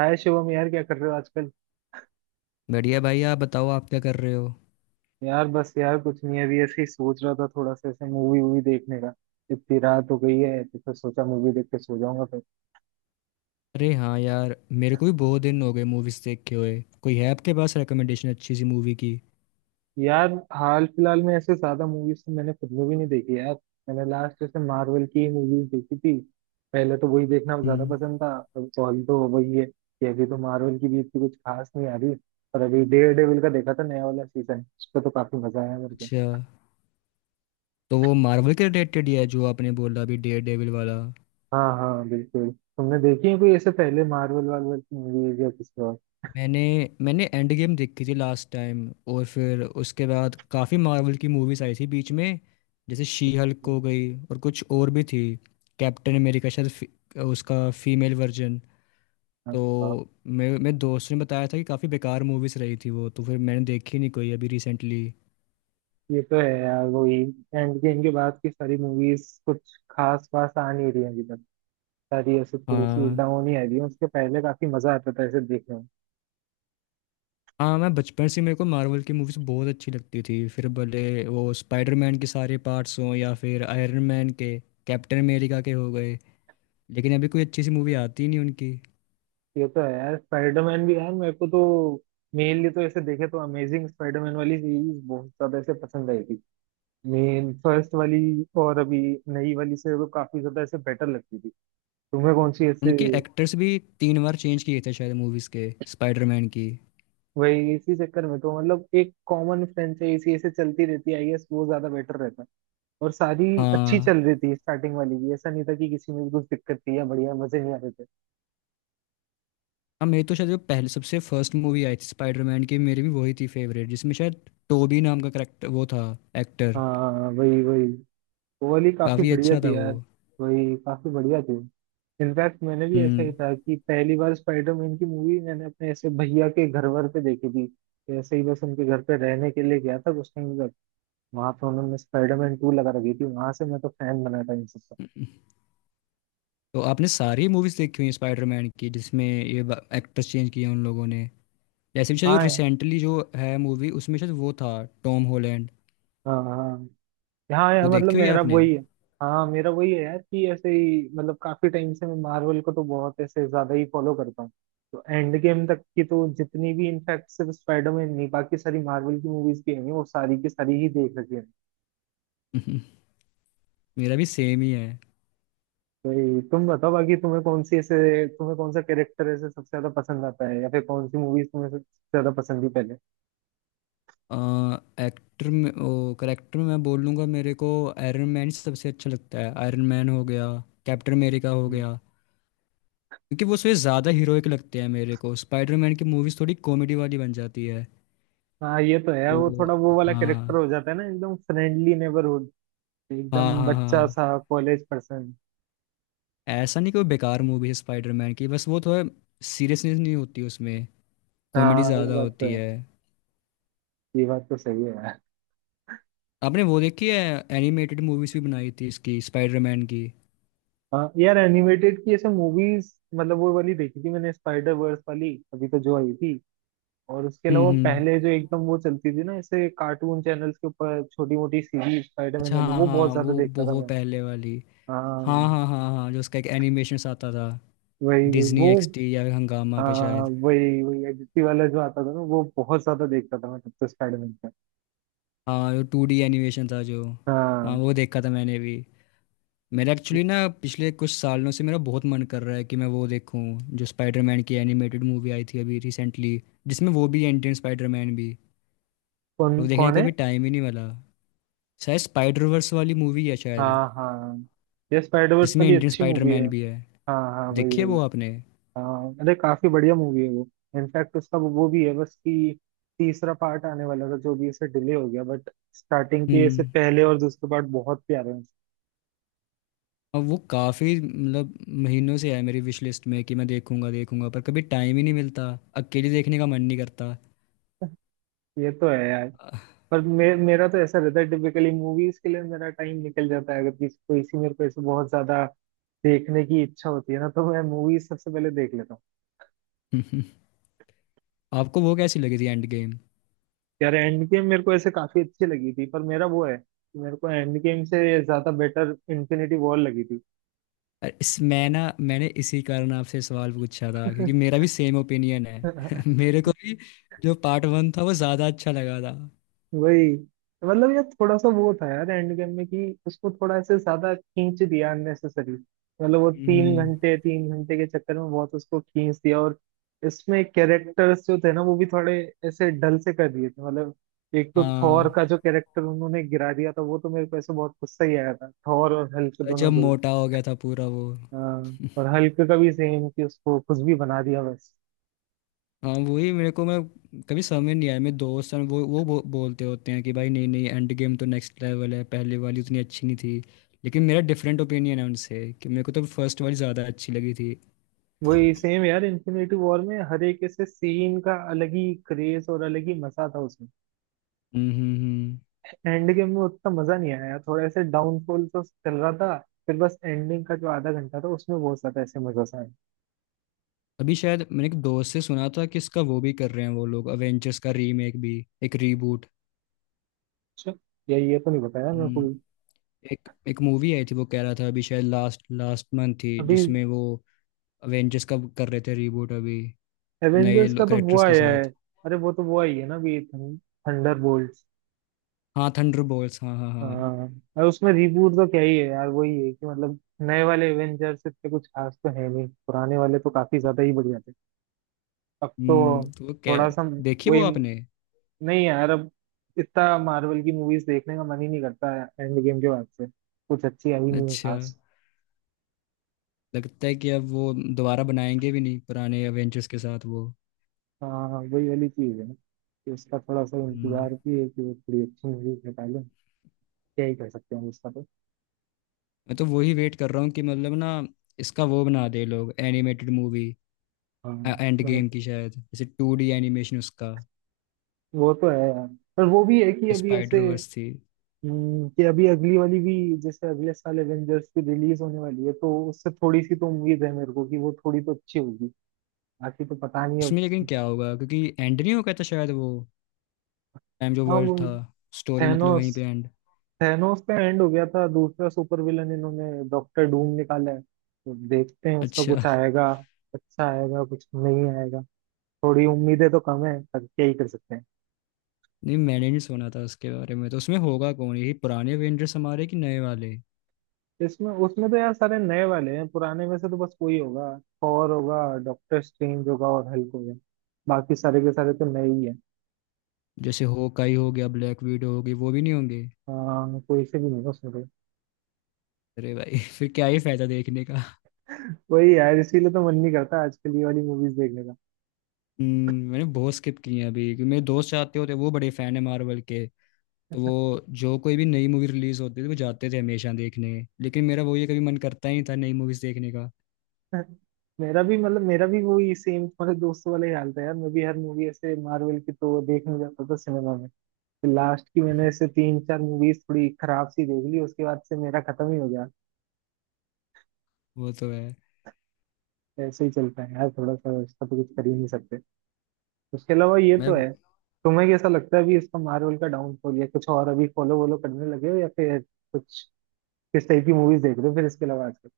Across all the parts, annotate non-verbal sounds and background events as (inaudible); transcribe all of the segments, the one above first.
हाय शिवम। यार क्या कर रहे हो आजकल। बढ़िया भाई। आप बताओ, आप क्या कर रहे हो। यार बस यार कुछ नहीं, अभी ऐसे ही सोच रहा था थोड़ा सा ऐसे मूवी वूवी देखने का। इतनी रात हो गई है तो फिर सोचा मूवी देख के सो जाऊंगा फिर। अरे हाँ यार, मेरे को भी बहुत दिन हो गए मूवीज़ देखे हुए। कोई है आपके पास रिकमेंडेशन अच्छी सी मूवी की? यार हाल फिलहाल में ऐसे ज्यादा मूवीज तो मैंने खुद में भी नहीं देखी यार। मैंने लास्ट ऐसे मार्वल की ही मूवीज देखी थी। पहले तो वही देखना ज्यादा हम्म। पसंद था। अब ऑल तो वही है कि अभी तो मार्वल की भी इतनी कुछ खास नहीं आ रही। और अभी डेयर डेविल का देखा था नया वाला सीजन, उस पर तो काफी मजा आया मेरे को। अच्छा, तो वो मार्वल के रिलेटेड ही है जो आपने बोला अभी डेयर डेविल वाला। हाँ हाँ बिल्कुल। तुमने देखी है कोई ऐसे पहले मार्वल वार्वल की मूवीज या किसी और मैंने मैंने एंड गेम देखी थी लास्ट टाइम, और फिर उसके बाद काफ़ी मार्वल की मूवीज़ आई थी बीच में। जैसे शी हल्क की? हो गई और कुछ और भी थी। कैप्टन अमेरिका शायद उसका फीमेल वर्जन। हाँ। हाँ, तो मेरे मेरे दोस्त ने बताया था कि काफ़ी बेकार मूवीज़ रही थी वो, तो फिर मैंने देखी नहीं कोई अभी रिसेंटली। ये तो है यार वही। एंड गेम के बाद की सारी मूवीज कुछ खास वास आ नहीं रही है अभी तक। सारी ऐसे थोड़ी सी हाँ डाउन ही आ रही है, उसके पहले काफी मजा आता था ऐसे देखने में। हाँ, मैं बचपन से, मेरे को मार्वल की मूवीज़ बहुत अच्छी लगती थी। फिर भले वो स्पाइडरमैन के सारे पार्ट्स हों या फिर आयरन मैन के, कैप्टन अमेरिका के हो गए। लेकिन अभी कोई अच्छी सी मूवी आती ही नहीं उनकी। ये तो है यार, स्पाइडरमैन भी यार मेरे को तो मेनली तो ऐसे देखे तो अमेजिंग स्पाइडरमैन वाली सीरीज बहुत ज्यादा ऐसे पसंद आई थी। मेन फर्स्ट वाली और अभी नई वाली से तो काफी ज्यादा ऐसे बेटर लगती थी। तुम्हें कौन सी ऐसे। उनके एक्टर्स भी तीन बार चेंज किए थे शायद मूवीज़ के स्पाइडरमैन की। वही इसी चक्कर में तो मतलब एक कॉमन फ्रेंड से इसी ऐसे चलती रहती है, आई गेस वो ज्यादा बेटर रहता है। और सारी अच्छी हाँ चल रही थी, स्टार्टिंग वाली भी ऐसा नहीं था कि किसी में भी कुछ दिक्कत थी या बढ़िया मजे नहीं आ रहे थे। हाँ, मेरी तो शायद जो पहले सबसे फर्स्ट मूवी आई थी स्पाइडरमैन की, मेरी भी वही थी फेवरेट, जिसमें शायद टोबी नाम का करेक्टर वो था, एक्टर। हाँ वही वही। वो वाली काफी काफी बढ़िया अच्छा था थी वो। यार। वही काफी बढ़िया थी। इनफैक्ट मैंने भी ऐसा ही हम्म। था कि पहली बार स्पाइडरमैन की मूवी मैंने अपने ऐसे भैया के घर वर पे देखी थी। ऐसे ही बस उनके घर पे रहने के लिए गया था कुछ टाइम तक। वहां पे उन्होंने स्पाइडरमैन टू लगा रखी थी, वहां से मैं तो फैन बना था इन सबका। तो आपने सारी मूवीज देखी हुई हैं स्पाइडरमैन की, जिसमें ये एक्टर्स चेंज किए हैं उन लोगों ने। जैसे भी शायद जो हाँ रिसेंटली जो है मूवी, उसमें शायद वो था टॉम हॉलैंड। हाँ हाँ हाँ। यार वो मतलब देखी हुई है मेरा आपने? वही है। हाँ मेरा वही है यार कि ऐसे ही, मतलब काफी टाइम से मैं मार्वल को तो बहुत ऐसे ज्यादा ही फॉलो करता हूँ। तो एंड गेम तक की तो जितनी भी, इनफैक्ट सिर्फ स्पाइडरमैन नहीं बाकी सारी मार्वल की मूवीज भी हैं वो सारी की सारी ही देख रखी है। (laughs) हम्म, मेरा भी सेम ही है। तो ये तुम बताओ बाकी तुम्हें कौन सी ऐसे, तुम्हें कौन सा कैरेक्टर ऐसे सबसे ज्यादा पसंद आता है या फिर कौन सी मूवीज तुम्हें सबसे ज्यादा पसंद थी पहले। एक्टर में ओ करेक्टर में मैं बोल लूँगा, मेरे को आयरन मैन सबसे अच्छा लगता है। आयरन मैन हो गया, कैप्टन अमेरिका हो हम्म। गया। क्योंकि वो उसमें ज़्यादा हीरोइक लगते हैं मेरे को। स्पाइडरमैन की मूवीज़ थोड़ी कॉमेडी वाली बन जाती है। हाँ ये तो है, वो तो थोड़ा वो वाला कैरेक्टर हाँ हो जाता है ना, एकदम फ्रेंडली नेबरहुड, हाँ एकदम हाँ बच्चा हाँ, सा कॉलेज पर्सन। ऐसा नहीं कोई बेकार मूवी है स्पाइडरमैन की, बस वो थोड़ा सीरियसनेस नहीं होती उसमें, कॉमेडी हाँ ये ज़्यादा बात तो होती है। है। ये बात तो सही है यार। आपने वो देखी है, एनिमेटेड मूवीज़ भी बनाई थी इसकी स्पाइडरमैन की? हाँ यार एनिमेटेड की ऐसे मूवीज मतलब वो वाली देखी थी मैंने, स्पाइडर वर्स वाली अभी तो जो आई थी। और उसके अलावा हम्म। पहले जो एकदम वो चलती थी ना ऐसे कार्टून चैनल्स के ऊपर छोटी मोटी सीरीज स्पाइडरमैन अच्छा वाली, हाँ वो बहुत हाँ, ज्यादा वो देखता था बहुत मैं। पहले वाली। हाँ हाँ हाँ हाँ हाँ, जो उसका एक एनिमेशन आता था वही वही डिज्नी वो। एक्सटी या हंगामा पे हाँ शायद। वही वही एडिटी वाला जो आता था ना, वो बहुत ज्यादा देखता था मैं तब तो स्पाइडरमैन का। हाँ, जो टू डी एनिमेशन था जो। हाँ हाँ। वो देखा था मैंने भी। मेरा एक्चुअली ना पिछले कुछ सालों से मेरा बहुत मन कर रहा है कि मैं वो देखूं जो स्पाइडरमैन की एनिमेटेड मूवी आई थी अभी रिसेंटली, जिसमें वो भी एंटी स्पाइडरमैन भी। कौन वो देखने कौन का है। कभी टाइम ही नहीं मिला। शायद स्पाइडर वर्स वाली मूवी है शायद, हाँ हाँ। ये स्पाइडर वर्स जिसमें वाली एंटी अच्छी मूवी है। स्पाइडरमैन भी है। हाँ हाँ वही देखी है वही। वो आपने? हाँ अरे काफी बढ़िया मूवी है वो। इनफैक्ट उसका वो भी है बस कि तीसरा पार्ट आने वाला था जो भी इसे डिले हो गया बट स्टार्टिंग के इससे हम्म। पहले और दूसरे पार्ट बहुत प्यारे हैं। और वो काफ़ी मतलब महीनों से है मेरी विश लिस्ट में कि मैं देखूंगा देखूंगा, पर कभी टाइम ही नहीं मिलता। अकेले देखने का मन नहीं करता। ये तो है यार। पर मेरा तो ऐसा रहता है टिपिकली मूवीज के लिए मेरा टाइम निकल जाता है, अगर किसी कोई सी मेरे को ऐसे बहुत ज्यादा देखने की इच्छा होती है ना तो मैं मूवीज सबसे पहले देख लेता हूँ। (laughs) आपको वो कैसी लगी थी एंड गेम? यार एंड गेम मेरे को ऐसे काफी अच्छी लगी थी पर मेरा वो है कि मेरे को एंड गेम से ज्यादा बेटर इन्फिनिटी वॉर लगी थी। अरे इस, मैं ना मैंने इसी कारण आपसे सवाल पूछा था, क्योंकि मेरा भी सेम ओपिनियन है। (laughs) (laughs) मेरे को भी जो पार्ट वन था वो ज़्यादा अच्छा लगा था। वही। मतलब यार थोड़ा सा वो था यार एंड गेम में कि उसको थोड़ा ऐसे ज्यादा खींच दिया अननेसेसरी, मतलब वो हम्म। तीन घंटे के चक्कर में बहुत उसको खींच दिया। और इसमें कैरेक्टर्स जो थे ना वो भी थोड़े ऐसे डल से कर दिए थे मतलब। एक तो थॉर हाँ, का जो कैरेक्टर उन्होंने गिरा दिया था वो तो मेरे को ऐसे बहुत गुस्सा ही आया था, थॉर और हल्क दोनों जब को ही। मोटा हो गया था पूरा वो। हाँ, और हल्क का भी सेम कि उसको कुछ भी बना दिया बस। हाँ वही मेरे को, मैं कभी समझ नहीं आया। मेरे दोस्त हैं वो, बोलते होते हैं कि भाई नहीं नहीं एंड गेम तो नेक्स्ट लेवल है, पहले वाली उतनी अच्छी नहीं थी। लेकिन मेरा डिफरेंट ओपिनियन है उनसे कि मेरे को तो फर्स्ट वाली ज़्यादा अच्छी लगी थी। वही सेम यार, इन्फिनिटी वॉर में हर एक ऐसे सीन का अलग ही क्रेज और अलग ही मजा था उसमें। हम्म हम्म हम्म। एंड गेम में उतना मजा नहीं आया, थोड़ा ऐसे डाउनफॉल तो चल रहा था। फिर बस एंडिंग का जो आधा घंटा था उसमें बहुत ज्यादा ऐसे मजा सा आया। अभी शायद मैंने एक दोस्त से सुना था कि इसका वो भी कर रहे हैं वो लोग, अवेंजर्स का रीमेक भी, एक रीबूट। अच्छा। या ये तो नहीं बताया मैं हम्म, कोई। एक एक मूवी आई थी, वो कह रहा था अभी शायद लास्ट लास्ट मंथ थी अभी जिसमें वो अवेंजर्स का कर रहे थे रीबूट अभी, नए एवेंजर्स का तो वो करेक्टर्स के आया है। साथ। अरे वो तो वो आई है ना अभी, थंडर बोल्ट। हाँ थंडर बोल्स, हाँ हाँ हाँ। हाँ। और उसमें रिबूट तो क्या ही है यार, वही है कि मतलब नए वाले एवेंजर्स इतने कुछ खास तो है नहीं, पुराने वाले तो काफी ज्यादा ही बढ़िया थे। अब तो हम्म, तो वो क्या, थोड़ा सा देखिए वो वही। आपने? नहीं यार, अब इतना मार्वल की मूवीज देखने का मन ही नहीं करता है एंड गेम के बाद से। कुछ अच्छी आई नहीं है अच्छा, खास। लगता है कि अब वो दोबारा बनाएंगे भी नहीं पुराने अवेंजर्स के साथ वो। हाँ वही वाली चीज है ना कि उसका थोड़ा सा हम्म, इंतजार भी है कि वो थोड़ी अच्छी मूवीज निकालें। क्या ही कर सकते हैं उसका तो। मैं तो वही वेट कर रहा हूँ कि मतलब ना, इसका वो बना दे लोग एनिमेटेड मूवी। हाँ एंड मतलब गेम की शायद जैसे टू डी एनिमेशन उसका, वो तो है यार, पर वो भी है कि अभी ऐसे, स्पाइडर वर्स थी। कि अभी अगली वाली भी, जैसे अगले साल एवेंजर्स की रिलीज होने वाली है तो उससे थोड़ी सी तो उम्मीद है मेरे को कि वो थोड़ी तो अच्छी होगी। बाकी तो पता नहीं अब। उसमें लेकिन क्या होगा, क्योंकि एंड नहीं हो गया था शायद वो टाइम, जो हाँ वर्ल्ड वो, था, स्टोरी मतलब वहीं थैनोस। पे एंड। थैनोस का एंड हो गया था, दूसरा सुपर विलन इन्होंने डॉक्टर डूम निकाला है तो देखते हैं उसका अच्छा, कुछ आएगा। अच्छा आएगा कुछ नहीं आएगा। थोड़ी उम्मीदें तो कम है पर क्या ही कर सकते हैं। नहीं मैंने नहीं सुना था उसके बारे में। तो उसमें होगा कौन, यही पुराने एवेंजर्स हमारे कि नए वाले? इसमें उसमें तो यार सारे नए वाले हैं, पुराने में से तो बस कोई होगा। थॉर होगा, डॉक्टर स्ट्रेंज होगा और हल्क होगा। बाकी सारे के सारे तो नए ही है। जैसे होकाई हो गया, ब्लैक विडो होगी, वो भी नहीं होंगे? हाँ कोई से भी नहीं है उसमें तो। अरे भाई (laughs) फिर क्या ही फायदा देखने का। (laughs) वही यार, इसीलिए तो मन नहीं करता आजकल ये वाली मूवीज देखने का। मैंने बहुत स्किप किए हैं अभी, क्योंकि मेरे दोस्त चाहते होते, वो बड़े फैन है मार्वल के, तो वो जो कोई भी नई मूवी रिलीज होती थी वो जाते थे हमेशा देखने। लेकिन मेरा वो ये कभी मन करता ही नहीं था नई मूवीज देखने का। मेरा भी मतलब मेरा भी वही सेम तुम्हारे दोस्तों वाला ही हाल था यार, मैं भी हर मूवी ऐसे मार्वल की तो देखने जाता था सिनेमा में। लास्ट की मैंने ऐसे तीन चार मूवीज थोड़ी खराब सी देख ली, उसके बाद से मेरा खत्म ही हो गया। वो तो है। ऐसे ही चलता है यार, थोड़ा सा इसका तो कुछ कर ही नहीं सकते। उसके अलावा ये मैं तो है। तुम्हें कैसा लगता है अभी इसका मार्वल का डाउनफॉल, या कुछ और अभी फॉलो वॉलो करने लगे हो या फिर कुछ, किस टाइप की मूवीज देख रहे हो फिर इसके अलावा आजकल।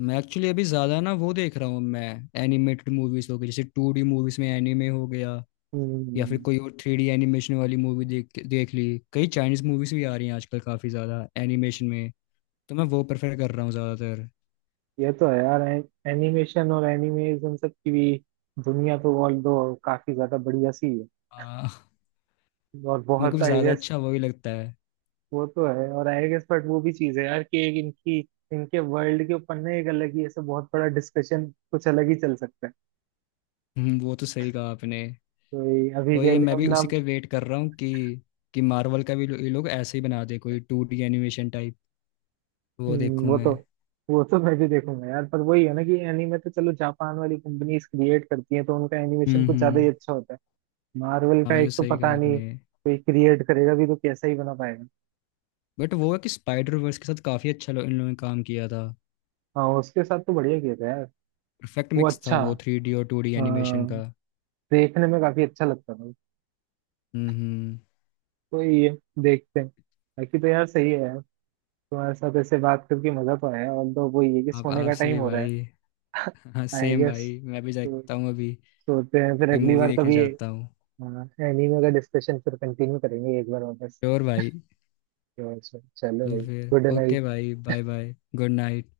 मैं एक्चुअली अभी ज्यादा ना वो देख रहा हूँ मैं, एनिमेटेड मूवीज हो गई, जैसे टू डी मूवीज में एनिमे हो गया, या फिर हम्म। कोई और थ्री डी एनिमेशन वाली मूवी देख देख ली। कई चाइनीज मूवीज भी आ रही हैं आजकल काफी ज्यादा एनिमेशन में, तो मैं वो प्रेफर कर रहा हूँ ज्यादातर। ये तो है यार, एनिमेशन और एनिमेज इन सब की भी दुनिया तो ऑल दो काफी ज्यादा बढ़िया सी है। हाँ, और मेरे को बहुत आई ज्यादा गेस। अच्छा वही लगता है। वो तो है और आई गेस, बट वो भी चीज है यार कि एक इनकी, इनके वर्ल्ड के ऊपर ना एक अलग ही ऐसा बहुत बड़ा डिस्कशन कुछ अलग ही चल सकता है। वो तो सही कहा आपने। तो ये अभी वही के है, लिए मैं अब भी ना। उसी का वेट कर रहा हूँ कि मार्वल का भी ये लोग ऐसे ही बना दे कोई टू डी एनिमेशन टाइप, वो हम्म, देखूँ वो मैं। तो वो तो मैं भी देखूंगा यार, पर वही है ना कि एनीमे तो चलो जापान वाली कंपनीज क्रिएट करती हैं तो उनका एनिमेशन कुछ ज्यादा ही हम्म। अच्छा होता है। मार्वल हाँ का ये एक तो सही पता कहा नहीं आपने। कोई क्रिएट करेगा भी तो कैसा ही बना पाएगा। बट वो है कि स्पाइडर वर्स के साथ काफ़ी अच्छा इन लोगों ने काम किया था। हाँ उसके साथ तो बढ़िया किया था यार। परफेक्ट वो मिक्स था अच्छा। वो थ्री डी और टू डी एनिमेशन हाँ, का। देखने में काफी अच्छा लगता था। हम्म। तो ये, देखते हैं। बाकी तो यार सही है यार, तुम्हारे साथ ऐसे बात करके मजा तो आया और तो वो ये कि आप सोने का आपसे टाइम भी हो रहा है। भाई, हाँ आई सेम गेस भाई, मैं भी तो देखता हूँ अभी सोते हैं फिर, कोई अगली मूवी बार देखने कभी जाता हूँ। एनीमे का डिस्कशन फिर कंटिन्यू करेंगे एक बार वापस। श्योर भाई। तो चलो तो भाई, फिर गुड ओके नाइट। भाई, बाय बाय, गुड नाइट।